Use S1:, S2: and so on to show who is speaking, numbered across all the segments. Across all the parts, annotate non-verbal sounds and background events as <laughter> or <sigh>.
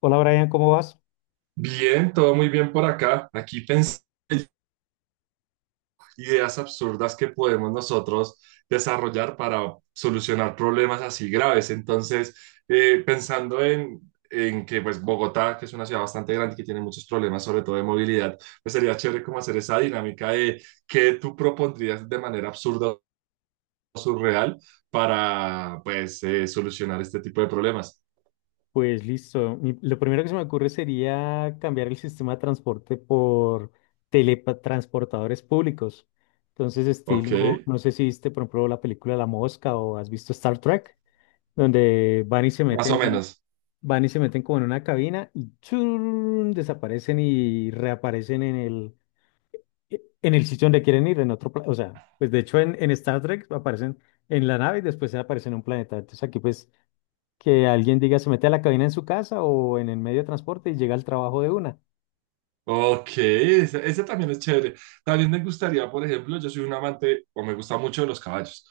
S1: Hola Brian, ¿cómo vas?
S2: Bien, todo muy bien por acá. Aquí pensé en ideas absurdas que podemos nosotros desarrollar para solucionar problemas así graves. Entonces, pensando en que pues Bogotá, que es una ciudad bastante grande y que tiene muchos problemas, sobre todo de movilidad, pues sería chévere como hacer esa dinámica de qué tú propondrías de manera absurda o surreal para pues solucionar este tipo de problemas.
S1: Pues listo. Lo primero que se me ocurre sería cambiar el sistema de transporte por teletransportadores públicos. Entonces,
S2: ¿Ok?
S1: estilo, no sé si viste, por ejemplo, la película La Mosca o has visto Star Trek, donde van y se
S2: Más
S1: meten,
S2: o menos.
S1: van y se meten como en una cabina y churun, desaparecen y reaparecen en el sitio donde quieren ir, en otro, planeta. O sea, pues de hecho en Star Trek aparecen en la nave y después aparecen en un planeta. Entonces aquí pues que alguien diga se mete a la cabina en su casa o en el medio de transporte y llega al trabajo de una.
S2: Ok, ese también es chévere. También me gustaría, por ejemplo, yo soy un amante o me gusta mucho de los caballos.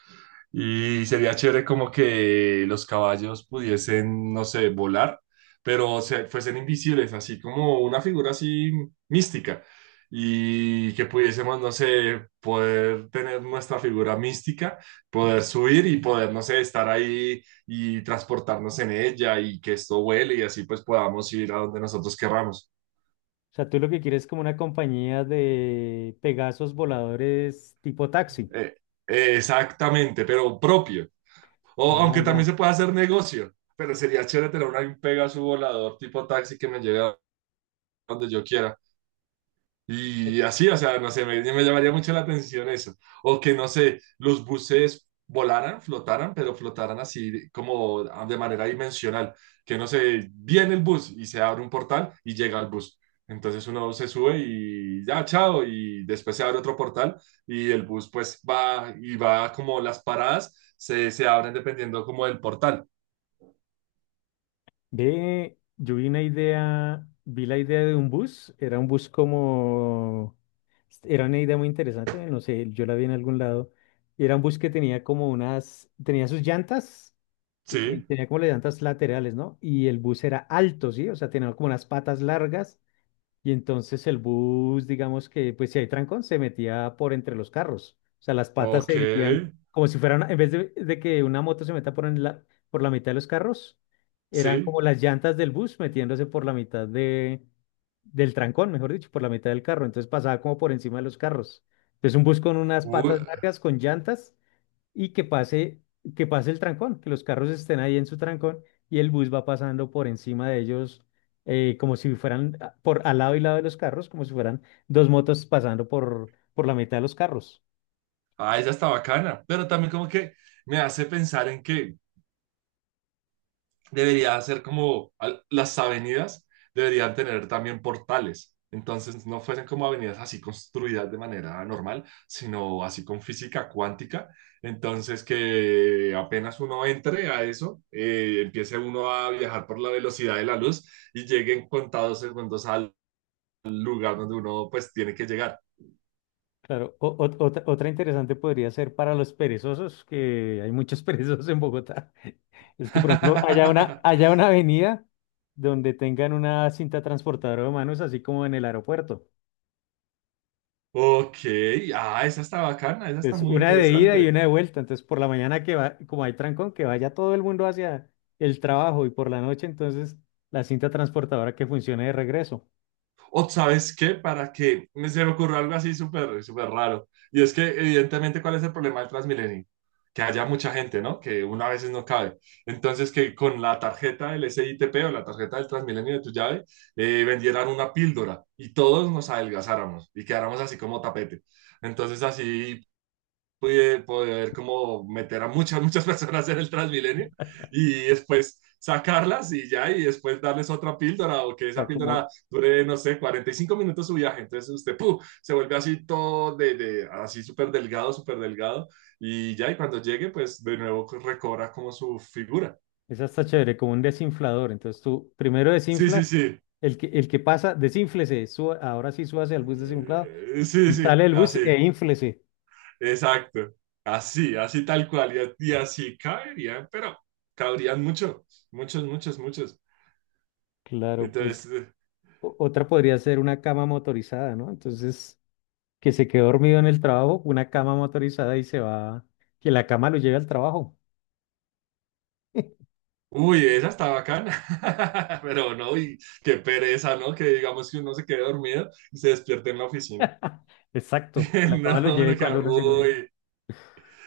S2: Y sería chévere como que los caballos pudiesen, no sé, volar, pero se, fuesen invisibles, así como una figura así mística. Y que pudiésemos, no sé, poder tener nuestra figura mística, poder subir y poder, no sé, estar ahí y transportarnos en ella y que esto vuele y así pues podamos ir a donde nosotros querramos.
S1: O sea, tú lo que quieres es como una compañía de Pegasos voladores tipo taxi.
S2: Eh, exactamente, pero propio. O
S1: Ah,
S2: aunque también
S1: ya.
S2: se puede hacer negocio, pero sería chévere tener un Pegasus volador tipo taxi que me lleve a donde yo quiera. Y así, o sea, no sé, me llamaría mucho la atención eso. O que, no sé, los buses volaran, flotaran, pero flotaran así como ah, de manera dimensional. Que, no sé, viene el bus y se abre un portal y llega al bus. Entonces uno se sube y ya, chao, y después se abre otro portal y el bus pues va y va como las paradas se abren dependiendo como del portal.
S1: Ve, yo vi una idea, vi la idea de un bus, era un bus como, era una idea muy interesante, no sé, yo la vi en algún lado, y era un bus que tenía como unas, tenía sus llantas,
S2: Sí,
S1: tenía como las llantas laterales, ¿no? Y el bus era alto, ¿sí? O sea, tenía como unas patas largas. Y entonces el bus, digamos que, pues si hay trancón, se metía por entre los carros. O sea, las patas
S2: ok,
S1: se metían como si fueran, en vez de que una moto se meta por, en la, por la mitad de los carros, eran
S2: sí.
S1: como las llantas del bus metiéndose por la mitad de, del trancón, mejor dicho, por la mitad del carro. Entonces pasaba como por encima de los carros. Entonces un bus con unas patas largas, con llantas, y que pase el trancón, que los carros estén ahí en su trancón y el bus va pasando por encima de ellos, como si fueran ah, por al lado y lado de los carros, como si fueran dos motos pasando por la mitad de los carros.
S2: Ah, esa está bacana, pero también como que me hace pensar en que debería ser como al- las avenidas deberían tener también portales. Entonces no fuesen como avenidas así construidas de manera normal, sino así con física cuántica. Entonces que apenas uno entre a eso, empiece uno a viajar por la velocidad de la luz y llegue en contados segundos al lugar donde uno pues tiene que llegar.
S1: Claro, otra interesante podría ser para los perezosos, que hay muchos <laughs> perezosos en Bogotá. Es que, por ejemplo,
S2: <laughs>
S1: haya una avenida donde tengan una cinta transportadora de manos, así como en el aeropuerto.
S2: Ok, ah, esa está bacana, esa está
S1: Es
S2: muy
S1: una de ida y
S2: interesante.
S1: una de vuelta. Entonces, por la mañana que va, como hay trancón, que vaya todo el mundo hacia el trabajo y por la noche, entonces la cinta transportadora que funcione de regreso. O
S2: O sabes qué, para que me se me ocurrió algo así súper súper raro. Y es que evidentemente cuál es el problema del Transmilenio, que haya mucha gente, ¿no? Que una a veces no cabe. Entonces que con la tarjeta del SITP o la tarjeta del Transmilenio de tu llave vendieran una píldora y todos nos adelgazáramos y quedáramos así como tapete. Entonces así pude poder como meter a muchas, <laughs> muchas personas en el Transmilenio y después sacarlas y ya, y después darles otra píldora o que esa
S1: sea, como
S2: píldora dure, no sé, 45 minutos su viaje. Entonces usted ¡puf! Se vuelve así todo de así súper delgado y ya, y cuando llegue, pues de nuevo recobra como su figura.
S1: es hasta chévere, como un desinflador. Entonces, tú primero
S2: Sí, sí,
S1: desinflas,
S2: sí.
S1: el que pasa, desínflese, ahora sí súbase al bus desinflado
S2: Sí,
S1: y
S2: sí,
S1: sale el bus e
S2: así,
S1: ínflese.
S2: exacto. Así, así tal cual, y así caerían, pero cabrían mucho, muchos, muchos, muchos.
S1: Claro, pues
S2: Entonces,
S1: otra podría ser una cama motorizada, ¿no? Entonces, que se quedó dormido en el trabajo, una cama motorizada y se va, que la cama lo lleve al trabajo.
S2: uy, esa está bacana. <laughs> Pero no, y qué pereza, ¿no? Que digamos que uno se quede dormido y se despierte en la oficina.
S1: <laughs> Exacto, que la
S2: <laughs>
S1: cama lo
S2: No,
S1: lleve
S2: uno queda,
S1: cuando uno llegó ya.
S2: uy.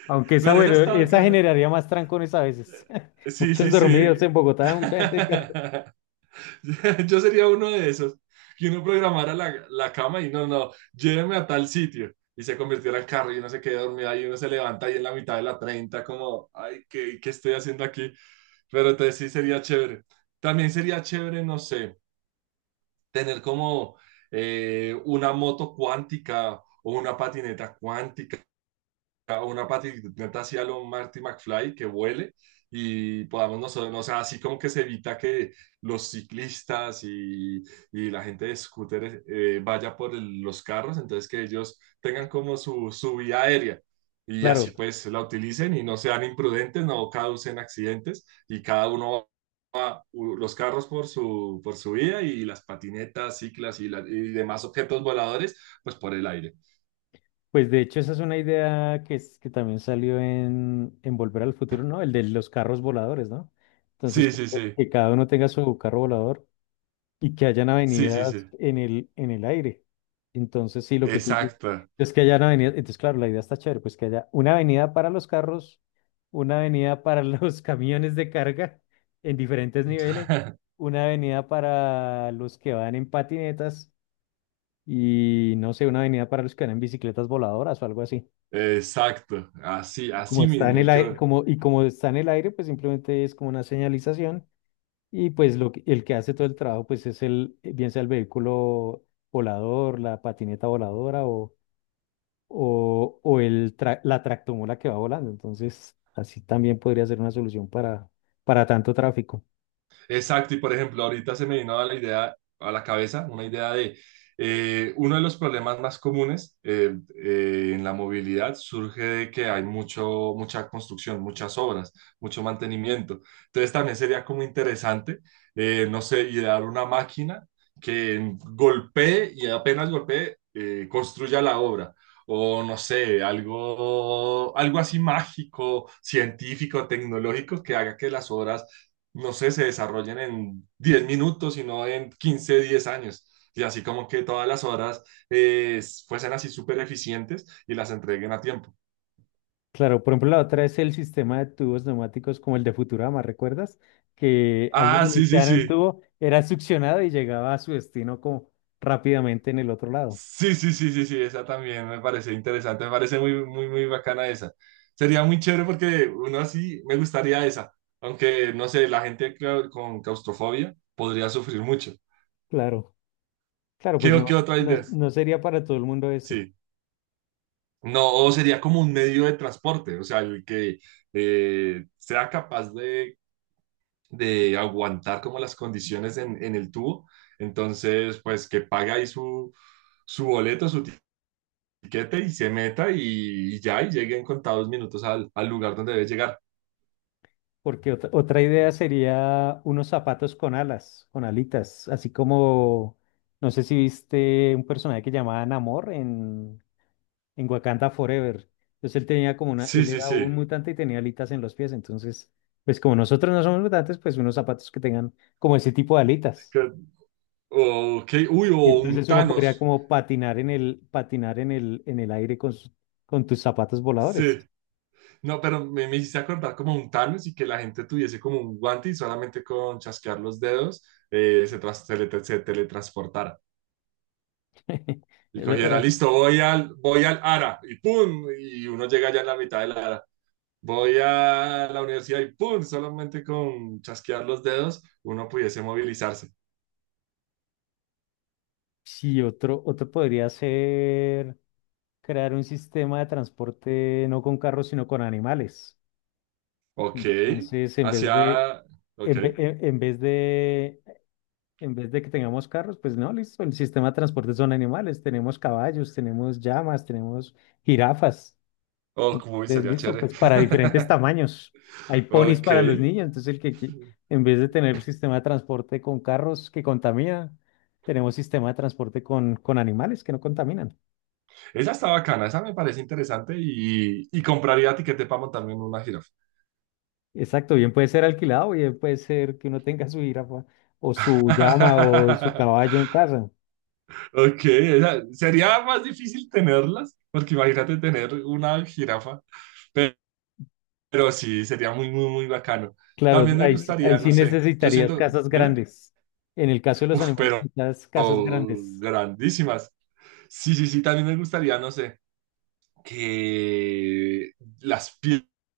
S1: Aunque esa,
S2: Pero esa
S1: bueno,
S2: está
S1: esa
S2: bacana.
S1: generaría más trancones a veces. <laughs>
S2: Sí,
S1: Muchos
S2: sí, sí.
S1: dormidos en Bogotá, mucha gente. Que-
S2: <laughs> Yo sería uno de esos. Que uno programara la cama y no, no, lléveme a tal sitio. Y se convirtiera en carro y uno se queda dormido ahí, uno se levanta ahí en la mitad de la 30 como, ay, qué estoy haciendo aquí? Pero entonces sí sería chévere. También sería chévere, no sé tener como una moto cuántica o una patineta cuántica a una patineta así a lo Marty McFly que vuele y podamos nosotros, o sea, así como que se evita que los ciclistas y la gente de scooters vaya por el- los carros, entonces que ellos tengan como su vía aérea
S1: <laughs>
S2: y así
S1: Claro,
S2: pues la utilicen y no sean imprudentes, no causen accidentes y cada uno va, u- los carros por su vía y las patinetas, ciclas y, la- y demás objetos voladores pues por el aire.
S1: pues de hecho esa es una idea que, es, que también salió en Volver al Futuro, ¿no? El de los carros voladores, ¿no? Entonces,
S2: Sí, sí, sí,
S1: que cada uno tenga su carro volador y que hayan
S2: sí, sí,
S1: avenidas
S2: sí.
S1: en el aire. Entonces, sí, lo que tú dices
S2: Exacto,
S1: es que hayan avenidas. Entonces, claro, la idea está chévere, pues que haya una avenida para los carros, una avenida para <laughs> los camiones de carga en diferentes niveles, una avenida para los que van en patinetas y no sé, una avenida para los que van en bicicletas voladoras o algo así.
S2: exacto, así,
S1: Como
S2: así
S1: está en
S2: mismo.
S1: el
S2: Y
S1: aire,
S2: creo,
S1: como, y como está en el aire, pues simplemente es como una señalización y pues el que hace todo el trabajo pues es el, bien sea el vehículo volador, la patineta voladora o el la tractomula que va volando. Entonces, así también podría ser una solución para tanto tráfico.
S2: exacto, y por ejemplo, ahorita se me vino a la idea, a la cabeza, una idea de uno de los problemas más comunes en la movilidad surge de que hay mucho, mucha construcción, muchas obras, mucho mantenimiento. Entonces también sería como interesante, no sé, idear una máquina que golpee y apenas golpee, construya la obra. O no sé, algo, algo así mágico, científico, tecnológico que haga que las obras no sé, se desarrollen en 10 minutos, sino en 15 10 años. Y así como que todas las horas eh, fuesen así súper eficientes y las entreguen a tiempo.
S1: Claro, por ejemplo, la otra es el sistema de tubos neumáticos como el de Futurama, ¿recuerdas? Que alguien
S2: Ah, sí, sí,
S1: iniciara un
S2: sí.
S1: tubo, era succionado y llegaba a su destino como rápidamente en el otro lado.
S2: Sí, sí, sí, sí, sí, esa también me parece interesante, me parece muy, muy, muy bacana esa. Sería muy chévere porque uno así me gustaría esa, aunque no sé, la gente clau- con claustrofobia podría sufrir mucho.
S1: Claro, claro,
S2: ¿Qué,
S1: pues
S2: qué
S1: no,
S2: otra
S1: no,
S2: idea?
S1: no sería para todo el mundo ese.
S2: Sí. No, o sería como un medio de transporte, o sea, el que sea capaz de aguantar como las condiciones en el tubo. Entonces, pues que pague ahí su, su boleto, su tiquete y se meta y ya, y llegue en contados minutos al, al lugar donde debe llegar.
S1: Porque otra idea sería unos zapatos con alas, con alitas, así como, no sé si viste un personaje que llamaba Namor en Wakanda Forever. Entonces él tenía como una,
S2: Sí,
S1: él
S2: sí,
S1: era un
S2: sí.
S1: mutante y tenía alitas en los pies. Entonces, pues como nosotros no somos mutantes, pues unos zapatos que tengan como ese tipo de alitas.
S2: Que- O, Ok, uy,
S1: Y
S2: o un
S1: entonces uno podría
S2: Thanos.
S1: como patinar en el aire con, con tus zapatos voladores.
S2: Sí. No, pero me hiciste acordar como un Thanos y que la gente tuviese como un guante y solamente con chasquear los dedos se, tras- se le- se teletransportara. Y cogiera,
S1: <laughs>
S2: listo, voy voy al ARA y ¡pum! Y uno llega ya en la mitad del ARA. Voy a la universidad y ¡pum! Solamente con chasquear los dedos uno pudiese movilizarse.
S1: Sí, otro, otro podría ser. Crear un sistema de transporte no con carros, sino con animales.
S2: Ok,
S1: Entonces, en vez de,
S2: hacia... Ok.
S1: en, en vez de que tengamos carros, pues no, listo, el sistema de transporte son animales. Tenemos caballos, tenemos llamas, tenemos jirafas.
S2: Oh, como
S1: Entonces,
S2: sería
S1: listo,
S2: chévere.
S1: pues para diferentes
S2: <laughs>
S1: tamaños. Hay ponis
S2: Ok,
S1: para los niños, entonces el que, qui- en vez de tener el sistema de transporte con carros que contamina, tenemos sistema de transporte con animales que no contaminan.
S2: esa está bacana, esa me parece interesante y compraría tiquete para montarme en una jirafa.
S1: Exacto, bien puede ser alquilado, bien puede ser que uno tenga su jirafa o su llama o su
S2: <laughs>
S1: caballo en casa.
S2: Ok, esa- sería más difícil tenerlas, porque imagínate tener una jirafa, pe- pero, sí, sería muy, muy, muy bacano.
S1: Claro,
S2: También me
S1: ahí
S2: gustaría, no
S1: sí
S2: sé, yo
S1: necesitarías
S2: siento,
S1: casas
S2: dime,
S1: grandes. En el caso de los
S2: uf,
S1: animales,
S2: pero
S1: necesitas casas
S2: oh,
S1: grandes.
S2: grandísimas. Sí, sí, sí, también me gustaría, no sé, que las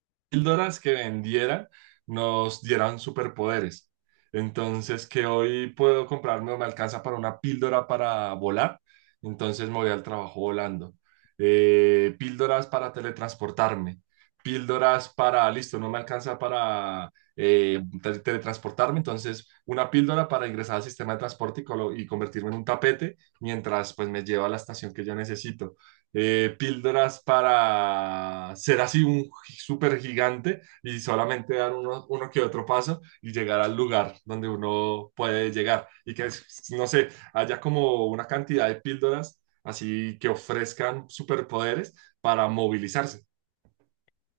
S2: píldoras que vendiera nos dieran superpoderes. Entonces, que hoy puedo comprarme o me alcanza para una píldora para volar, entonces me voy al trabajo volando. Píldoras para teletransportarme, píldoras para, listo, no me alcanza para te- teletransportarme, entonces una píldora para ingresar al sistema de transporte y, colo- y convertirme en un tapete mientras pues me lleva a la estación que yo necesito píldoras para ser así un súper gigante y solamente dar uno, uno que otro paso y llegar al lugar donde uno puede llegar y que, no sé, haya como una cantidad de píldoras así que ofrezcan superpoderes para movilizarse.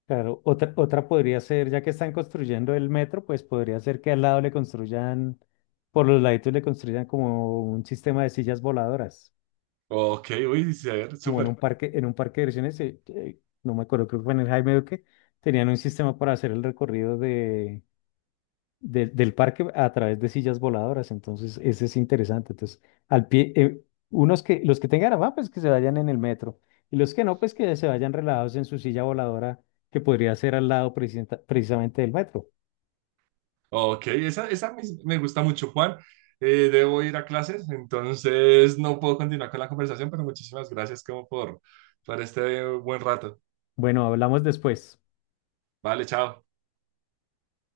S1: Claro, otra, otra podría ser, ya que están construyendo el metro, pues podría ser que al lado le construyan, por los laditos le construyan como un sistema de sillas voladoras,
S2: Ok, uy, sí, a ver,
S1: como
S2: súper.
S1: en un parque de diversiones, no me acuerdo, creo que fue en el Jaime Duque, tenían un sistema para hacer el recorrido de del parque a través de sillas voladoras. Entonces, ese es interesante. Entonces, al pie, unos que, los que tengan afán, pues que se vayan en el metro. Y los que no, pues que se vayan relajados en su silla voladora, que podría ser al lado precisamente del metro.
S2: Ok, esa me me gusta mucho, Juan. Debo ir a clases, entonces no puedo continuar con la conversación, pero muchísimas gracias como por este buen rato.
S1: Bueno, hablamos después.
S2: Vale, chao.